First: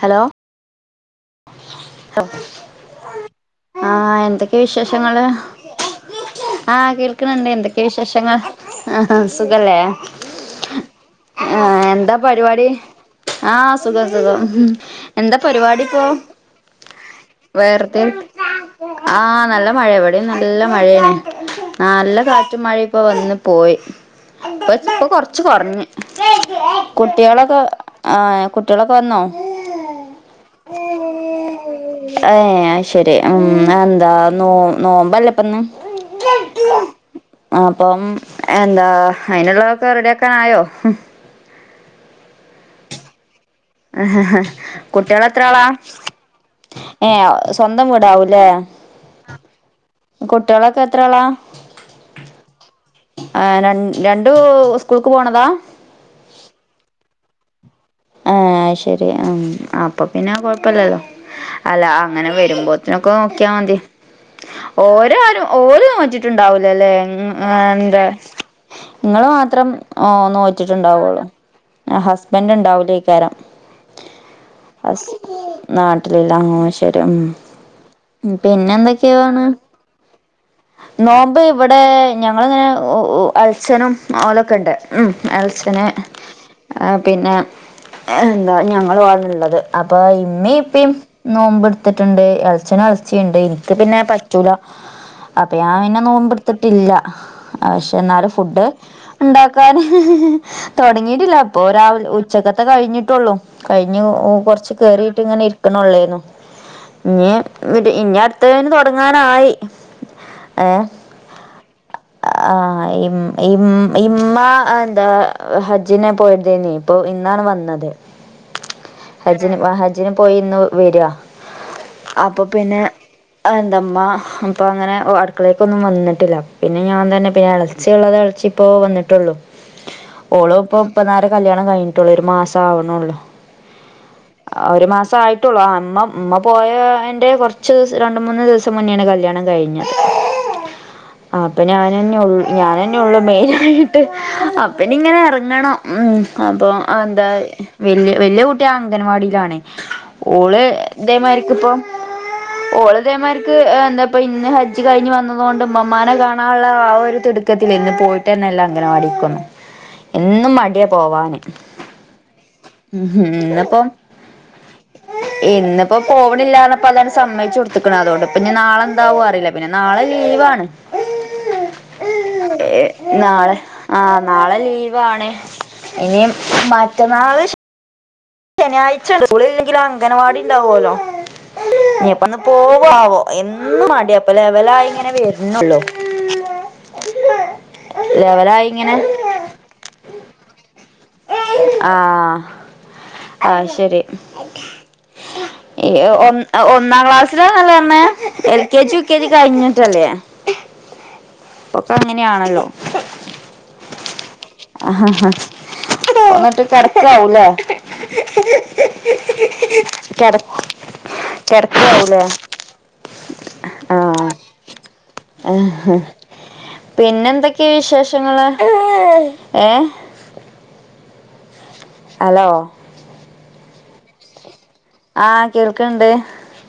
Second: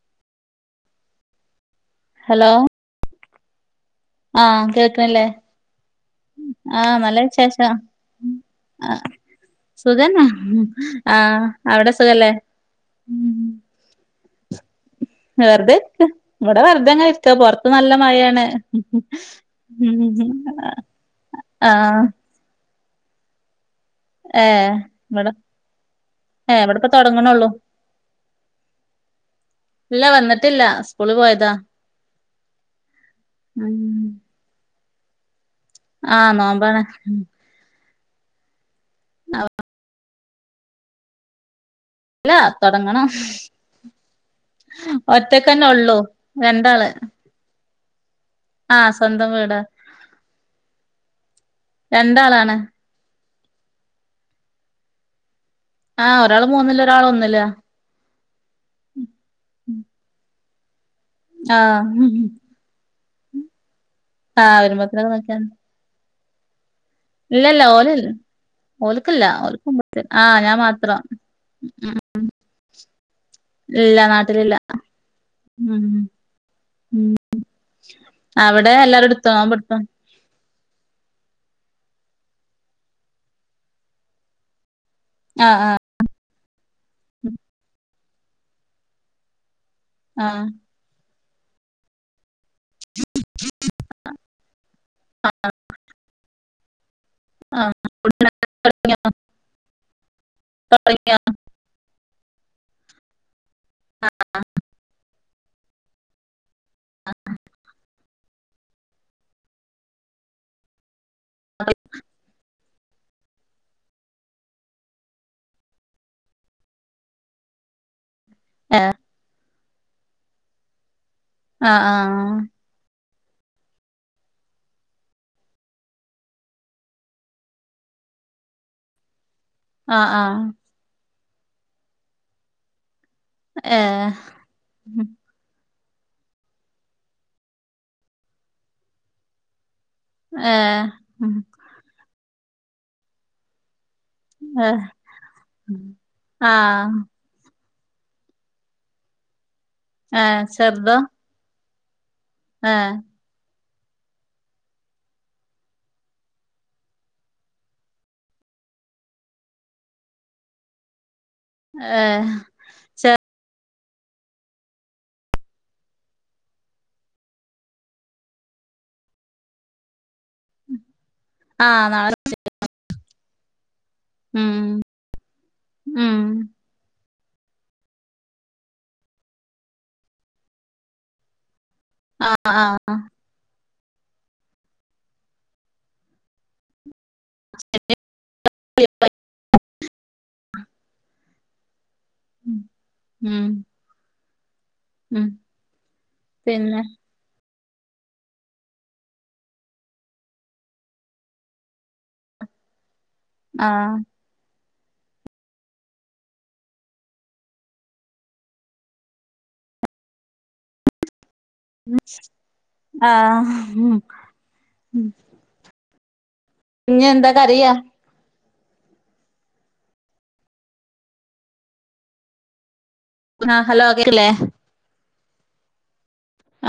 Hello hello ആ എന്തൊക്കെ ആഹ് വിശേഷങ്ങള് കേൾക്കണില്ലേ [unintelligible] ആ ആഹ് നല്ല കേൾക്ണ് ണ്ട് വിശേഷം എന്തൊക്കെ വിശേഷങ്ങൾ ആ ആഹ് സുഖല്ലേ? സുഖന്നാ ആഹ് ആ അവിടെ എന്താ സുഖല്ലേ പരിപാടി ആഹ് സുഖം സുഖം എന്താ വെറുതെ പരിപാടി? ഇരിക്ക ഇവിടെ വെറുതെങ്ങനെ ഇരിക്ക പൊറത്ത് നല്ല വേർതെ ഇരിക്ക മഴയാണ് ആഹ് നല്ല മഴയ ഇവിടെയും നല്ല മഴ ഴായാണ് ആഹ് നല്ല കാറ്റും മഴയും ഇപ്പോ വന്ന് പോയി. ഏഹ് ഇപ്പോ ഇവിടെ കൊറച്ച് കുറഞ്ഞ് ഏഹ് ഇവിടിപ്പ തൊടങ്ങണള്ളൂ കുട്ടികളൊക്കെ ഇപ്പോ കുട്ടികളൊക്കെ വന്നോ ഇല്ല വന്നിട്ടില്ല. സ്കൂളി പോയതാ ഏഹ് അയ്ശരി ഉം എന്താ നോ നോമ്പല്ലേ ഇപ് പ്പന്ന്. ആഹ് നോമ്പാണ് ആഹ് അപ്പം എന്താ ഹയിന്ള്ളോക്കെ റെഡിയാക്കാനായോ? ഇല്ല തൊടങ്ങണം. ആ കുട്ടികൾ എത്ര ആളാ ഒറ്റക്കന്നെ ഒള്ളൂ രണ്ടാള് ങേ സ്വന്തം വീടാവൂല്ലേ ആഹ് സ്വന്തം വീടാ കുട്ട്യേളൊക്കെ എത്രാളാ? രണ്ടാളാണ് ആഹ് രൻ രണ്ടൂ സ്കൂൾക്ക് പോണതാ? ആഹ് ഒരാള് മൂന്നില് ഒരാൾ ഒന്നിലാ. ആഹ് അയ് ശരി ഉം. അപ്പ പിന്നെ കൊഴപ്പല്ലല്ലോ. അല്ല ആഹ് അങ്ങനെ വരുമ്പോ ഒക്കെ നോക്കിയാ മതി ആഹ് വരുമ്പോത്തിനൊക്കെ നോക്കിയാ ഓരരും ഓരോ നോറ്റി ലലെ ഇല്ലല്ല ഓലല്ല [unintelligible] ഓൽക്കില്ല ഇങ്ങള് ഓൽക്ക് മാത്രം മുമ്പ് നോ ആഹ് ഞാൻ മാത്രം നോറ്റിട്ട്ണ്ടാവൊള്ളു. അ ഹസ്ബന്റ് ഇൻണ്ടാവുലേയ് കാരം. ഇല്ല നാട്ടിലില്ല അസ് ഉം നാട്ടിലില്ലാ ആഹ് ശെരി ഉം അവിടെ എല്ലാരും എടുത്തോ പിന്നെന്തൊക്കെയാവാണ്. നോമ്പ് എടുത്തോ നോമ്പ് ഇവടെ ഞങ്ങളങ്ങനെ അൾഛനും ഓളൊക്കേഉണ്ട് ഉ ആഹ് അൾഛന് ആഹ് പിന്നെ എന്താ ഞങ്ങളും ആണ്ള്ളത് അപ്പൊ ആഹ് ഇമ്മേം ഇപ്പി നോമ്പ്ട്ത്തിട്ടുണ്ട് എളച്ചനും എൾ ച്ചണ്ട് ഇൻക് പിന്നെ പറ്റുല. അപ്പൊ ഞാൻ പിന്നെ നോമ്പെട്ത്തിട്ടില്ല. ആഹ് ആക്ഷെ എന്നാലും ഫുഡ് ഇണ്ടാക്കാന് തുടങ്ങിയോ തൊടങ്ങിട്ടില്ല അപ്പൊ രാവിൽ ഉച്ചക്കത്തെ കഴിഞ്ഞിട്ടുള്ളൂ കഴിഞ്ഞ് കൊറച്ച് കേറിയിട്ട് ഇങ്ങനെ ഇരിക്കണെള്ളായിന്നു ഇനി അടുത്തേന് തൊട്ങ്ങാനായി. ഏഹ് [unintelligible] ആ ഇമ്മ എന്താ ഹജ്ജിനെ പോയതേനി ഇപ്പൊഇന്ന് ഇന്നാണ് വന്നത്. ഏഹ് ജ്ജിന് വഹജ്ജിന് പോയി ഇന്ന് വര. ആഹ് ആഹ് അതെന്താ ഉമ്മ്മ ഇപ്പൊ അങ്ങനെ അടുക്കളേക്കൊന്നും വന്നിട്ടില്ല പിന്നെ ഞാൻ തന്നെ പിന്നെ എളയിച്ചി ഇള്ളത് ഇപ്പച്ചി പ്പൊ വന്ന്ട്ടുള്ളൂ. ആഹ് ആഹ് ഓളും ഇപ്പൊ ഇപ്പന്നാരെ കല്യാണം കഴിഞ്ഞിട്ടുള്ളൂ ഒരു മാസം ആവണൊള്ളു ഏഹ് ഒരു മാസ ആയിട്ടൊള്ളു അ മ്മ മ്മ പോയാ ന്റെ കൊർച്ച് ദിവസം രണ്ട്, മൂന്ന് ദിവസം മുന്നേണ് കല്യാണം കഴിഞ്ഞ ഏഹ് ആഹ് അപ്പൊ ഞാനെന്നെള്ളു ഞാനന്നെ ഉള്ളൂ മെയിനായിട്ട് ഏഹ് അപ്പനിങ്ങനെ എർങ്ങണം. ഉം അപ്പോ ആഹ് താ വല്യാ വല്ല്യ കുട്ടി അംഗൻവാടിയിലാണ്. ഏഹ് ഓള് ചെറുതോ ഇതേമാര്ക്ക് ഇപ്പം ഏഹ് ഓള് തേ മാര്ക്ക് എന്താപ്പ ഇന്ന് ഹജ്ജ് കഴിഞ്ഞ് വന്നതോണ്ട് ഇമ്മമ്മാനെ കാണാള്ള ആ ഒരു തിടുക്കത്തില് ഇന്ന് പോയിട്ടന്നെല്ല അംഗന വാടീക്കൊന്നും എന്നും മട്യ പോവാന് ഏഹ് ഉം ഇന്ന് പ്പം ഇന്നിപ്പോ പോവണില്ലാരപ്പോ അതാണ് സമ്മച്ചു കൊടുത്തക്കണം അതുകൊണ്ട് ഇപ്പാ നാളെന്താവും അറിയില്ല പിന്നെ നാളെ അ ലീവാണ്. ആഹ് നാളെ [inaudible] നാളെ ആഹ് ഉം നാളെ ലീവാണ്. ഉം ഇനിം മറ്റന്നാള് ശ ശനിയാഴ്ച സ്കൂളില്ലെങ്കിലും അംഗൻവാടി ഇണ്ടാവോലോ നീപ്പന്ന് ആഹ് ആഹ് പോവാവോ എൻ ന്നും മടിയാ ഇപ്പൊ ലെവലായിങ്ങനെ വര്ണുള്ളൂ ലെവലായിങ്ങനെ ആഹ ഉം ആ ശെരി ഉം ഈ ഒ പിന്നെ ഒന്നാം ക്ലാസില അല്ലേ അമ്മേ.. എൽകെജി യുക്കെജി കഴിഞ്ഞിട്ടല്ലേ ഒക്കെ അങ്ങനെയാണല്ലോ ആഹ ഹഹ ഹാ ന്നിട്ട് കിടക്കാവൂലേ കെട ആഹ് മ് ആ പിന്നെ എന്തൊക്കെയ കരയാ വിശേഷങ്ങള് ഏ ഹലോ ആ ഹലോ കേട്ടിലെ ആഹ് കേൾക്കണ്ട് ആ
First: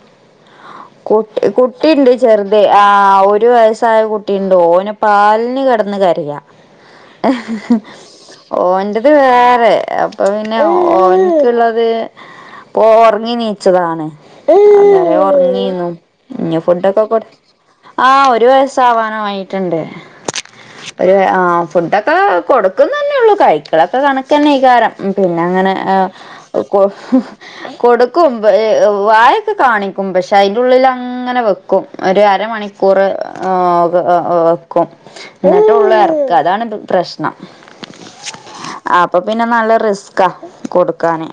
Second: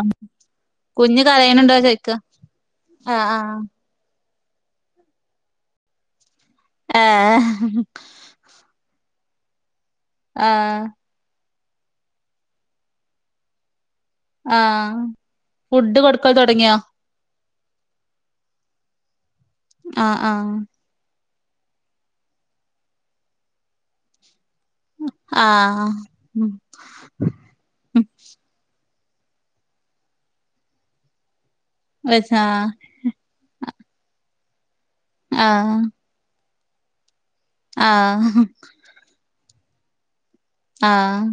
കുട്ടി കുട്ടിണ്ട്, ചെർത് ആ ആഹ് ഒരു വയസ്സായ കുട് ട്ടിണ്ട്. ഓന് പാൽന് കിടന്ന് കരയ ആഹ് ഹ്ഹ് ഏഹ് ഓന്റെ അത് വേറെ അപ്പൊ പിന്നെ ആഹ് ഓൻക്ള്ളേ അത് പോ ഒർങ്ങിനീച്ചതാണ് ആഹ ന്നി ഫുഡോക്കെകൊട് ആഹ ഒരു വയസാവാനായിട്ട്ണ്ട് ആഹ് ആഹ് ഒരു ആ ഫുഡൊക്കെ കൊടുക്ക്‌ന്നന്നെള്ളൂ കൈക്കലൊക്കെ കണ ക്കന്നേകാരം, പിന്നങ്ങനെ ആഹ് ഉം കൊ ഉം കൊടുക്കും പ വായൊക്കെ കാണിക്കും. പക്ഷെ അ യ്ൻ്റുള്ളിൽ അങ്ങനെ വെക്കും ഒരു വെച്ചാ അരമണിക്കൂർ ആ ഒക്കെ ആ ആഹ് എന്നിട്ടൊളളു എർക്ക. അതാണ് പ്രശ്നം ആഹ് അപ്പെ പിന്നെ നല്ല റിസ്കാ ആഹ് കൊടുക്കാന്.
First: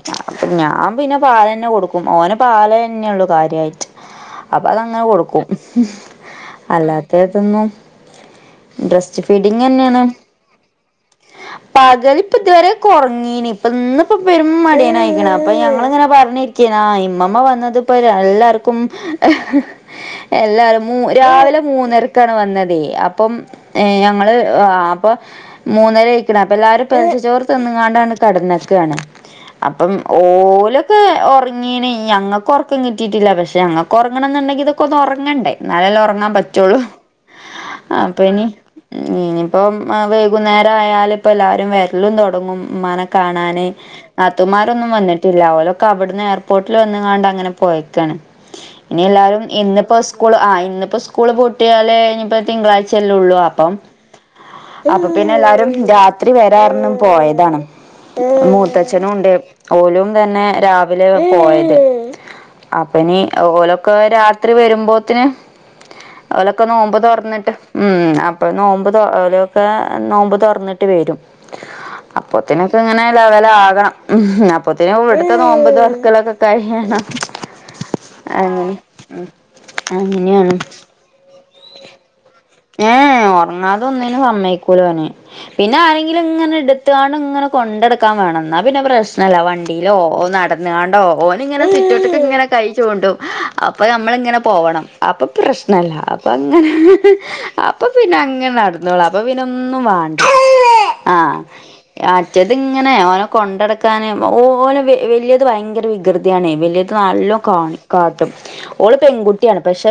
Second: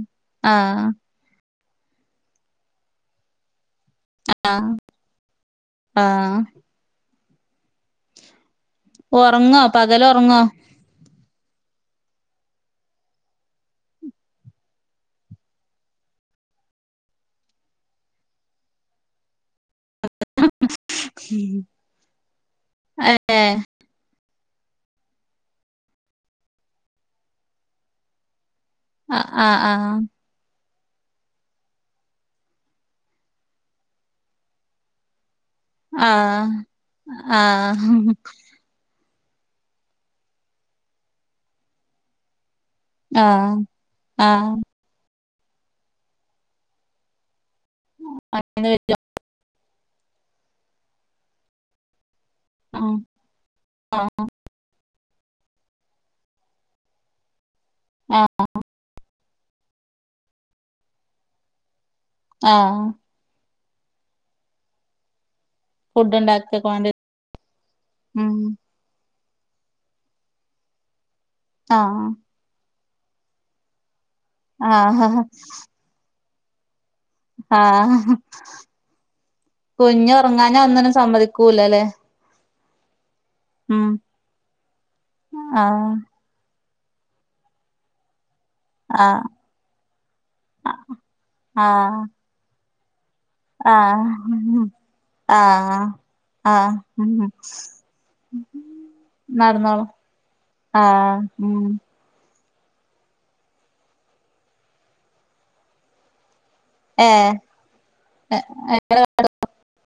ആഹ് ഞാൻ പിന്നെ പാല ന്നെകൊടുക്കും, ഓന് പാലന്നെയുള്ളൂ കാര്യായിട്ട് അപ്പൊ അതങ്ങനെ കൊടുക്കും. ആഹ് അല്ലാത്തതൊന്നും, ബ്രസ്റ്റ് ഒറങ്ങോ ഫീഡിങ്ങന്നേണ് പകല് ഒറങ്ങോ പകൽ ഇപ്പ ഇതുവരെ കൊറങ്ങീനി. ഇപ്പ ഇന്ന്‌പ്പ പെരും മടിയനായിക്ക്ണ്. അപ്പൊ ഞങ്ങള്ങ്ങനെ പർഞ്ഞിരികേ നി- ആ ഇമ്മമ്മ വന്നത്പ്പോ എല്ലാർക്കും ഹ് എല്ലാരും മൂ രാവിലെ മൂന്നരക്കാണ് വന്നതേ.. അപ്പം ഏഹ് ഞങ്ങള് ആ അപ്പൊ മൂന്നരയിക്ക്‌ണ് അപ്പൊ എല്ലാരും പെൽച്ചച്ചോറ് തിന്നുകാണ്ടാണ്ട് കടന്ന് ക്കാണ്. ആഹ് ആഹ് അപ്പം ഓലൊക്കെ ഒർങ്ങീനി, ഞങ്ങൾക്ക് ഉറക്കം കിട്ടിയിട്ടില്ല പക് ഞങ്ങക്കൊർങ്ങണന്നുണ്ടെങ്കിൽ തൊക്കൊന്ന് ഉറങ്ങണ്ടേ എന്നാലെല്ലാ ഉറങ്ങാൻ ആഹ് പറ്റുള്ളൂ. ആഹ് അപ്പൊ ഇനി ഇനിയിപ്പം വൈകുന്നേരം ആയാല്‌പ്പം എല്ലാരും വെര്ലും തുടങ്ങും ആഹ് ഉമ്മാനെകാണാന് ആഹ് നാത്തൂന്മാരൊന്നും വന്നിട്ടില്ല, ഓലൊക്കെ അവിടുന്ന് എയർപോർട്ടിൽ വന്ന്ങ്ങാണ്ട് അങ്ങനെ പോയി പോയക്കാണ്. അങ്ങനെ വരും ഇനി എല്ലാരും ഇന്നിപ്പോ സ്കൂള് ആ ഇന്നിപ്പൊ സ്‌കൂള് പൂട്ടിയാലേ നിപ്പ ആഹ് തിങ്കളാഴ്ചല്ലെള്ളൂ അപ്പം ആഹ് അപ്പ പിന്നെ എല്ലാരും രാത്രി വരാർഞ്ഞ് പോയതാണ്. ആഹ് മൂത്തച്യ ളുണ്ട്. ഓലും തന്നെ രാവിലെ പോയത് ആഹാ അപ്പനി ഓലൊക്കെ രാത്രി വരുമ്പോത്തിന് ഫുഡ് ഓലൊക്കെ ഉണ്ടാക്കിക്കോണ്ട് നോമ്പ് തൊർന്നിട്ട് ഉം അപ്പൊ നോമ്പ് തൊ ഓലൊ ക്കെ നോമ്പ് തൊറന്നിട്ട് വരും. ആ.... അപ്പത്തിനൊക്കെ ഇങ്ങനെ ലവലാകണം. അപ്പൊത്തേന് ആഹ് ഇവിടുത്തെ നോമ്പു തൊറക്കലൊക്കെ കഴിയണം. ആ..... അങ്ങനെ കുഞ്ഞ് ഉറങ്ങാനാ അങ്ങനെയാണ് ഒന്നിനും സമ്മതി കൂലല്ലേ ഏ ഉറങ്ങാതെ ഒന്നിനും സമ്മയിക്കൂലവന്. പിന്നെ ആഹ് ആരെങ്കിലും ഇങ്ങനെടു ആ [unintelligible] ണ്ങ്ങനെ കൊണ്ടെടുക്കാൻ വേണംന്ന് എന്നാ പിന്നെ ആഹ് പ്രശ്നോല്ല. വണ്ടിയിലോ, നടന്നുകാണ്ടോ ഓനിങ്ങനെ ആഹ് സിറ്റോട്ടക്കെ ഇങ്ങനെ കൈചൂണ്ടും. അപ്പൊ ആഹ് നമ്മള് ഇങ്ങനെ പോകണം. അപ്പൊ ആഹ് പ്രശ്നല്ല. അപ്പൊ അങ്ങനെ ആഹ് ഉം അപ്പൊ പിന്നെ അങ്ങനെ നടന്നോളും. അപ്പൊ പിന്ന ഒന്നും നടന്നോളൂ വാണ്ട. ആഹ് ആ ഉം മറ്റേത്ങ്ങനെ ഓനേ കൊണ്ടടക്കാനും. ഓന് വലിയത് ഭയങ്കര വികൃതി യാണേ വലിയത് ഏഹ് നല്ലോ കാണ കാട്ടും. ഓള് പെൺകുട്ടിയാണ്. പക്ഷെ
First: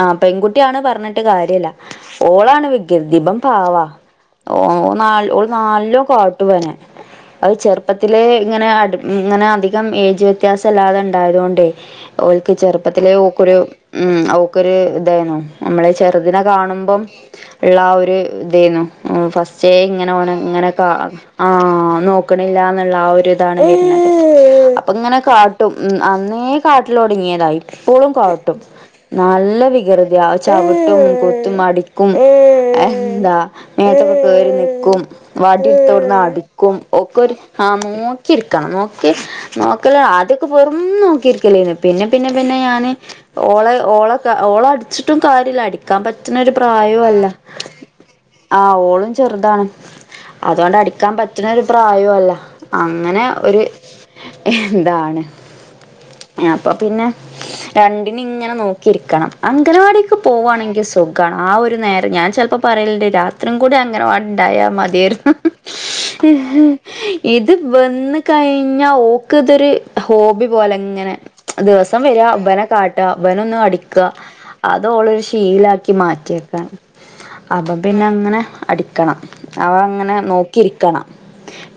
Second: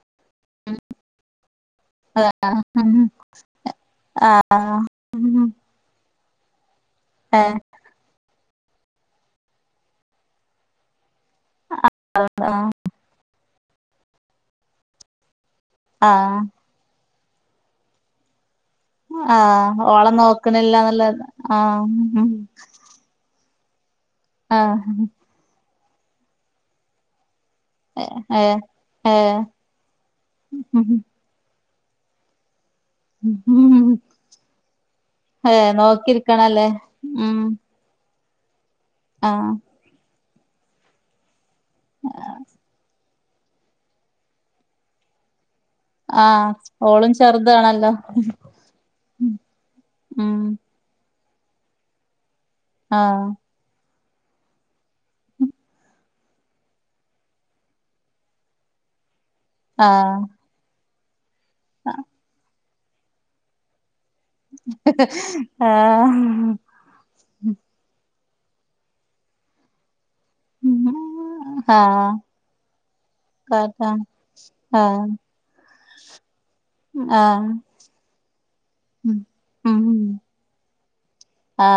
ആ പെൺകുട്ടിയാണ് പറഞ്ഞി കാര്യല്യ. ഓളാണ് വികൃതി ഇബൻ പാവാ ഓ ഓള് നല്ലോ കാട്ടുവനെ. അത് ഏഹ് ചെറുപ്പത്തിലേ ഇങ്ങനെ അടു ഇങ്ങനെ അധികം ഏജ് വ്യത്യാസംല്ലാതെ ഉണ്ടായതുകൊണ്ടേ ഓൾക്ക് ആഹ് ചെറുപ്പത്തിലെ ഓക്കൊരു ഉം അവക്കൊരു ഇതാണോ ചെറുതിനെ ആഹ് കാണുമ്പം ള്ള ഒരു [unintelligible] ഫസ്റ്റേ ആഹ് ഇങ്ങനെ ഓളെ ഓനേ ഇങ്ങനെ കാ നോക്കണില്ലാന്നുള്ള ആ ആഹ് നോക്കണില്ലാന്നുള്ള ആ ഒരു അതാണ്. [inaudible] അപ്പ ആഹ് ഇങ്ങനെ കാട്ടും. അന്നേ കാട്ടല് തൊടങ്ങിയതായി എപ്പോളും കാട്ടും. ഏഹ് ഏഹ് നല്ല വികൃതിയാ. ചവിട്ടും കുത്തും അടി കും ന്താ നേത്തൊക്കെ കേറി നിക്കും ഏഹ് വടീടുത്തോണ്ടന്ന് നോക്കിയിരിക്കണല്ലേ അടിക്കും ഒക്കെരു ഉം ആ രിക്കണം നോക്കി ആഹ് നോക്കല് ആദ്യൊക്കെ പെറുംന്നും നോക്കി ക്കലേന് പിന്നെ പിന്നെ പിന്നെ ഞാന് ഓളെ ഓള ഓള അടിച്ചിട്ടും കാര്യല്യ ക്കാൻ പറ്റുന്ന ആഹ് ഒരു പ്രായോം ഓളും അല്ല ചെറുതാണല്ലോ ആഹ് ഓളും ചെറുതാണ്. ഉം അതുകൊണ്ട് അടിക്കാൻ പറ്റ് നൊരു പ്രായോം അല്ല അങ്ങനെ ആഹ് ഒരു എന്താണ് അപ്പൊ പിന്നെ രണ്ടിനേം ഇങ്ങനെ നോക്കിയിരിക്കണം അംഗനവാടി ആഹ് ആണെങ്കി സുഖാണ് ആ ഒരു നേരം ഞാൻ ചിലപ്പോ പറയലുണ്ട് രാത്രിം കൂടി അങ്ങനവാടി ണ്ടായാ മതിയാര്ന്നു ആഹ് ഇത് വന്ന് കഴിഞ്ഞാ ഓക്ക് ഇതൊരു ഹോബി പോലെ ങ്ങനെ ദിവസം ആഹ് വര്വ ഇവ്നെ കാട്ടുക ഇവ്നെ കാക്ക ഒന്നടിക്കുക ആഹ് അതോളൊരു ശീലാക്കി മാറ്റിയെക്കാണ് ആഹ് അപ്പം പിന്നെ അങ്ങനെ അടിക്കണം അവ ഉം അങ്ങനെ നോക്കിരിക്കണം.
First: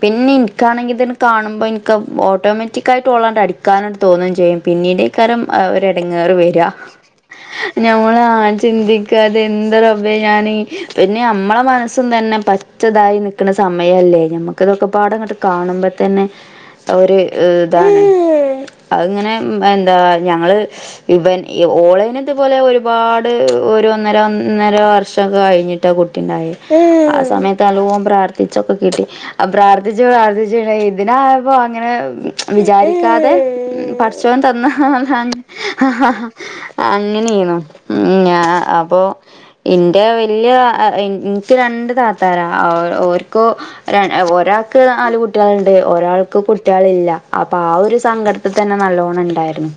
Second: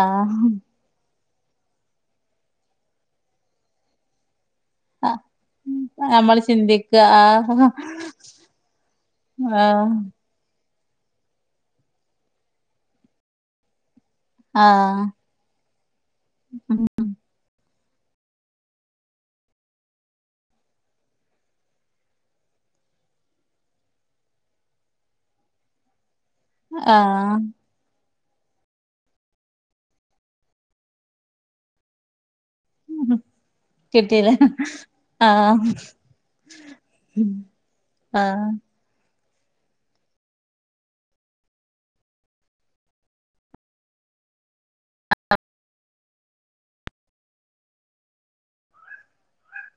പിന്നെ ഇനിക്കാണെങ്കിൽ ഇത കാണുമ്പോ എനിക്ക് ഓട്ടോമാറ്റിക്കായിട്ട് ഓളേങ്ങട്ടു അടിക്കാനായിട്ട് തോന്നേം ചെയ്യും. പിന്നീടിക്കാരം ഒരെടങ്ങേറ് നമ്മള് വര്വ ചിന്തിക്ക ആഹ് ഞമ്മള് ആ ചിന്തിക്കാതെ എന്തൊരു ആഹ് അഭ [unintelligible] ഞാന് പിന്നെ മ്മളെ മനസ്സും തന്നെ പച്ചതായി നിക്കണ സമയത്ത് അല്ലേ ഞമ്മക്കിതൊക്കെ ആഹ് പാടങ്ങട്ട് കാണുമ്പോ തന്നെ ഒരു അങ്ങനെ എന്താ ഞങ്ങള് ഇവൻ ഓൺലൈനൊക്കെ അതുപോലെ ഒരുപാട് ഒരു ഒന്നര ഒന്നര വർഷൊക്കെ കഴിഞ്ഞിട്ട് ആ കു ണ്ടായേ ആ ആഹ് സമയത്ത് നല്ലോം പ്രാർത്ഥി തിരിച്ചൊക്കെ കിട്ടി. അ പ്രാർത്ഥിച്ചു പ്രാർത്ഥിച്ചു ഇതിനായപ്പോ അങ്ങനെ വിചാരിക്കാതെ കിട്ടീലെ പടച്ചവൻ തന്ന ആഹ് ഹഹഹാ അങ്ങനെ ചെയ്യണോ ആ ആഹ് അപ്പോ ന്റെ വല്യ നിക്ക് രണ്ട് താത്താരാ ഓര്ക്ക് ഒരാൾക്ക് നാല് കുട്ടികളുണ്ട്. ഒരാൾക്ക് കുട്ടികളില്ല. അപ്പൊ ആ ഒരു സങ്കടത്തി തന്നെ നല്ല റോണണ്ടാർന്ന്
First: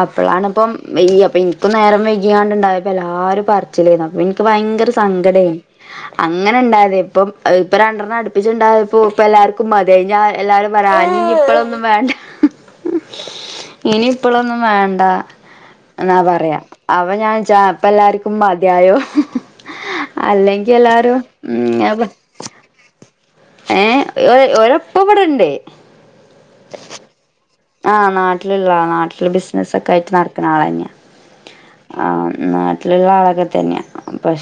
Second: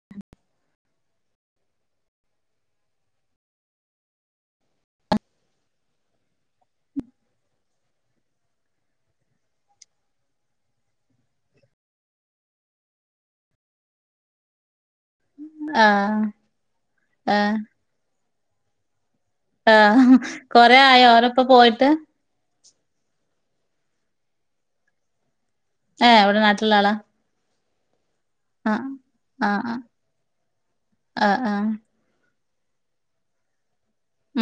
അപ്പോഴാണ് ഇപ്പം ഈ യ ഇൻക്കും നേരം വൈകിയാണ്ട്ണ്ടായപ്പ എല്ലാരും പറച്ചിലേന്നു അപ്പൊ ഇൻക്ക് ഭയങ്കര സങ്കടയ്നി അങ്ങ് അങ്ങനെ ഉണ്ടായത് ഇപ്പം ഇപ്പ രണ്ടെണ്ണം അടുപ്പിച്ച്ണ്ടായപ്പോ ഇപ്പ എല്ലാർക്കും മതിയായി എല്ലാരും [unintelligible] ഇപ്പളൊന്നും വേണ്ട ഇനി ഇപ്പളൊന്നും വേണ്ട. എന്നാ ആഹ് പറയാ അവ ഞാൻ ജ ആഹ് ഇപ്പ എല്ലാർക്കും മതിയായോ. ആഹ് അല്ലെങ്കിൽ കൊറേ ആയോ എല്ലാരും ഓരൊപ്പം ഉം പോയിട്ട് അപ്പ ഏഹ് ഒരപ്പ ഇവ്ടെണ്ട്. [unintelligible] ആ നാട്ടില്ള്ളാളാ ആഹ് നാട്ടില് ആഹ് ബിസ്നസൊക്കായിട്ട് നടക്ക്ണ ആളന്നെ ആഹ് ആഹ് ആ നാട്ടിലിള്ളാ ആളൊക്കെ തന്നെയാ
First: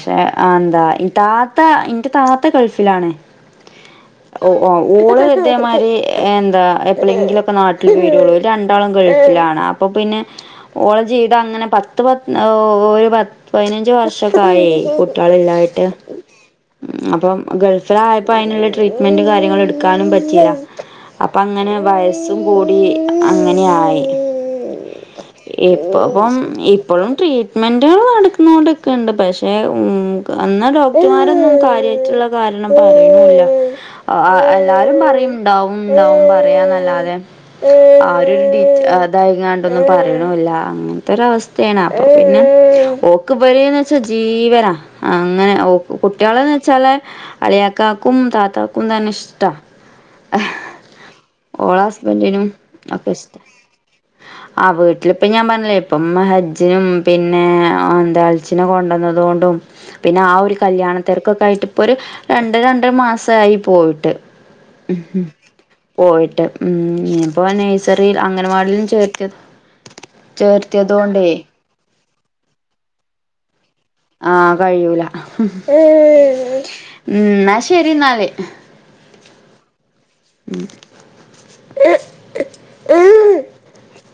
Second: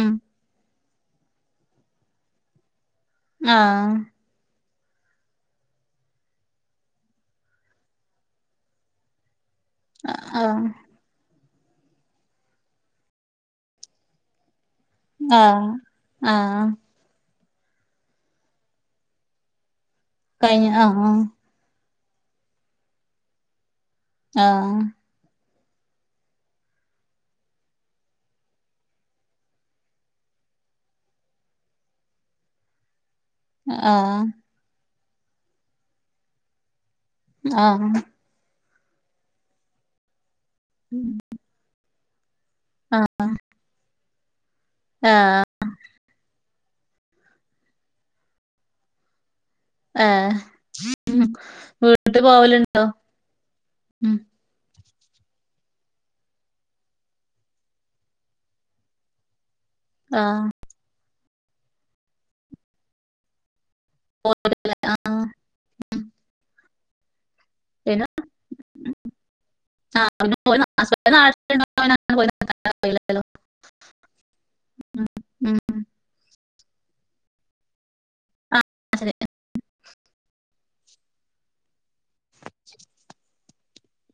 ഉം എന്താ ഈ താത്ത ഇന്റെ താത്ത ഗൾഫ് ലാണ് ആഹ് ഓഹ് ഓള് ഐതേമാരി എന്താ എപ്പളെങ്കിലൊക്കെ നാട്ടില് വെരൊള്ളൂ രണ്ടാളും ഗൾഫിലാണ്. ആ അപ്പപ്പിന്നെ ആഹ് ഓളെ ജീവിതം അങ്ങനെ പത്ത് പ ഒരു പ പയ്നഞ്ച് വർഷൊക്കായേ ആഹ് കുട്ട്യാളിലായിട്ട് ആഹ് അപ്പം ഗൾഫിലായപ്പോ അയ്ന്ള്ള ട്രീറ്റ്മെന്റ് കാര്യങ്ങളും എട്ക്കാനും പറ്റീല കഴിഞ്ഞ ആഹ് അപ്പം അങ്ങനെ വയസ്സും കൂടി അങ്ങനെയായി. ആഹ് ഇപ്പപ്പം ഇപ്പഴും ട്രീറ്റ്മെന്റ് നടക്കുന്നോട്ക്ക്ണ്ട് പക്ഷെ ഉ അന്നാ ഡോക്ടർമാരൊന്നും കാര്യാട്ട്ള്ള കാരണം പറയ്ണുല്ല്യ. ആഹ് എല്ലാരും പറയും ഇണ്ടാവും ഉണ്ടാവും പറയാന്നല്ലാതെ ആഹ് ആരും അതായ്കാണ്ടൊന്നും പറയ്ണുല്ല അങ്ങനത്തൊരു അവസ്ഥയാണ് അപ്പൊ പിന്നെ ഓക്ക് ഇവലെന്ന് വെച്ചാ ജീവനാ അങ്ങനെ കുട്ട്യാളെ ചല്ല അളിയാകാകും താത്താകും തന്നെ ഇഷ്ട്ട. ആഹ് വ് ബന്റിനും അക്കെ ഇഷ്ട്ട ഉം അ ആഹ് വീട്ടിലിപ്പം ഞാൻ പറഞ്ഞില്ലേ ഇപ്പം മ്മ ഹജ്ജിനും പിന്നെ എന്താൾച്ചിനും കൊണ്ടന്നതോണ്ടും പിന്നെ ആഹ് ഒരു കല്യാണത്തെർക്കൊക്കെ ആയിട്ട് ഇപ്പൊ ഒരു രണ്ട രണ്ടര മാസായി പോയിട്ട് പോവൂലേ ഉം ഹു ആഹ് പോയിട്ട്. ഉം ഞ്ഞിപ്പോ പിന്നെ നഴ്സറി അംഗൻവാടിലും ചേർത്തിയ ആഹ് പിന്നെ പോയി ഹസ്ബൻഡ് ചേർത്തിയതോണ്ടേ. [unintelligible] ആഹ് കഴിയൂല ഉം ന്നാ ശരിന്നാല്. ആഹ് ശരി ഉം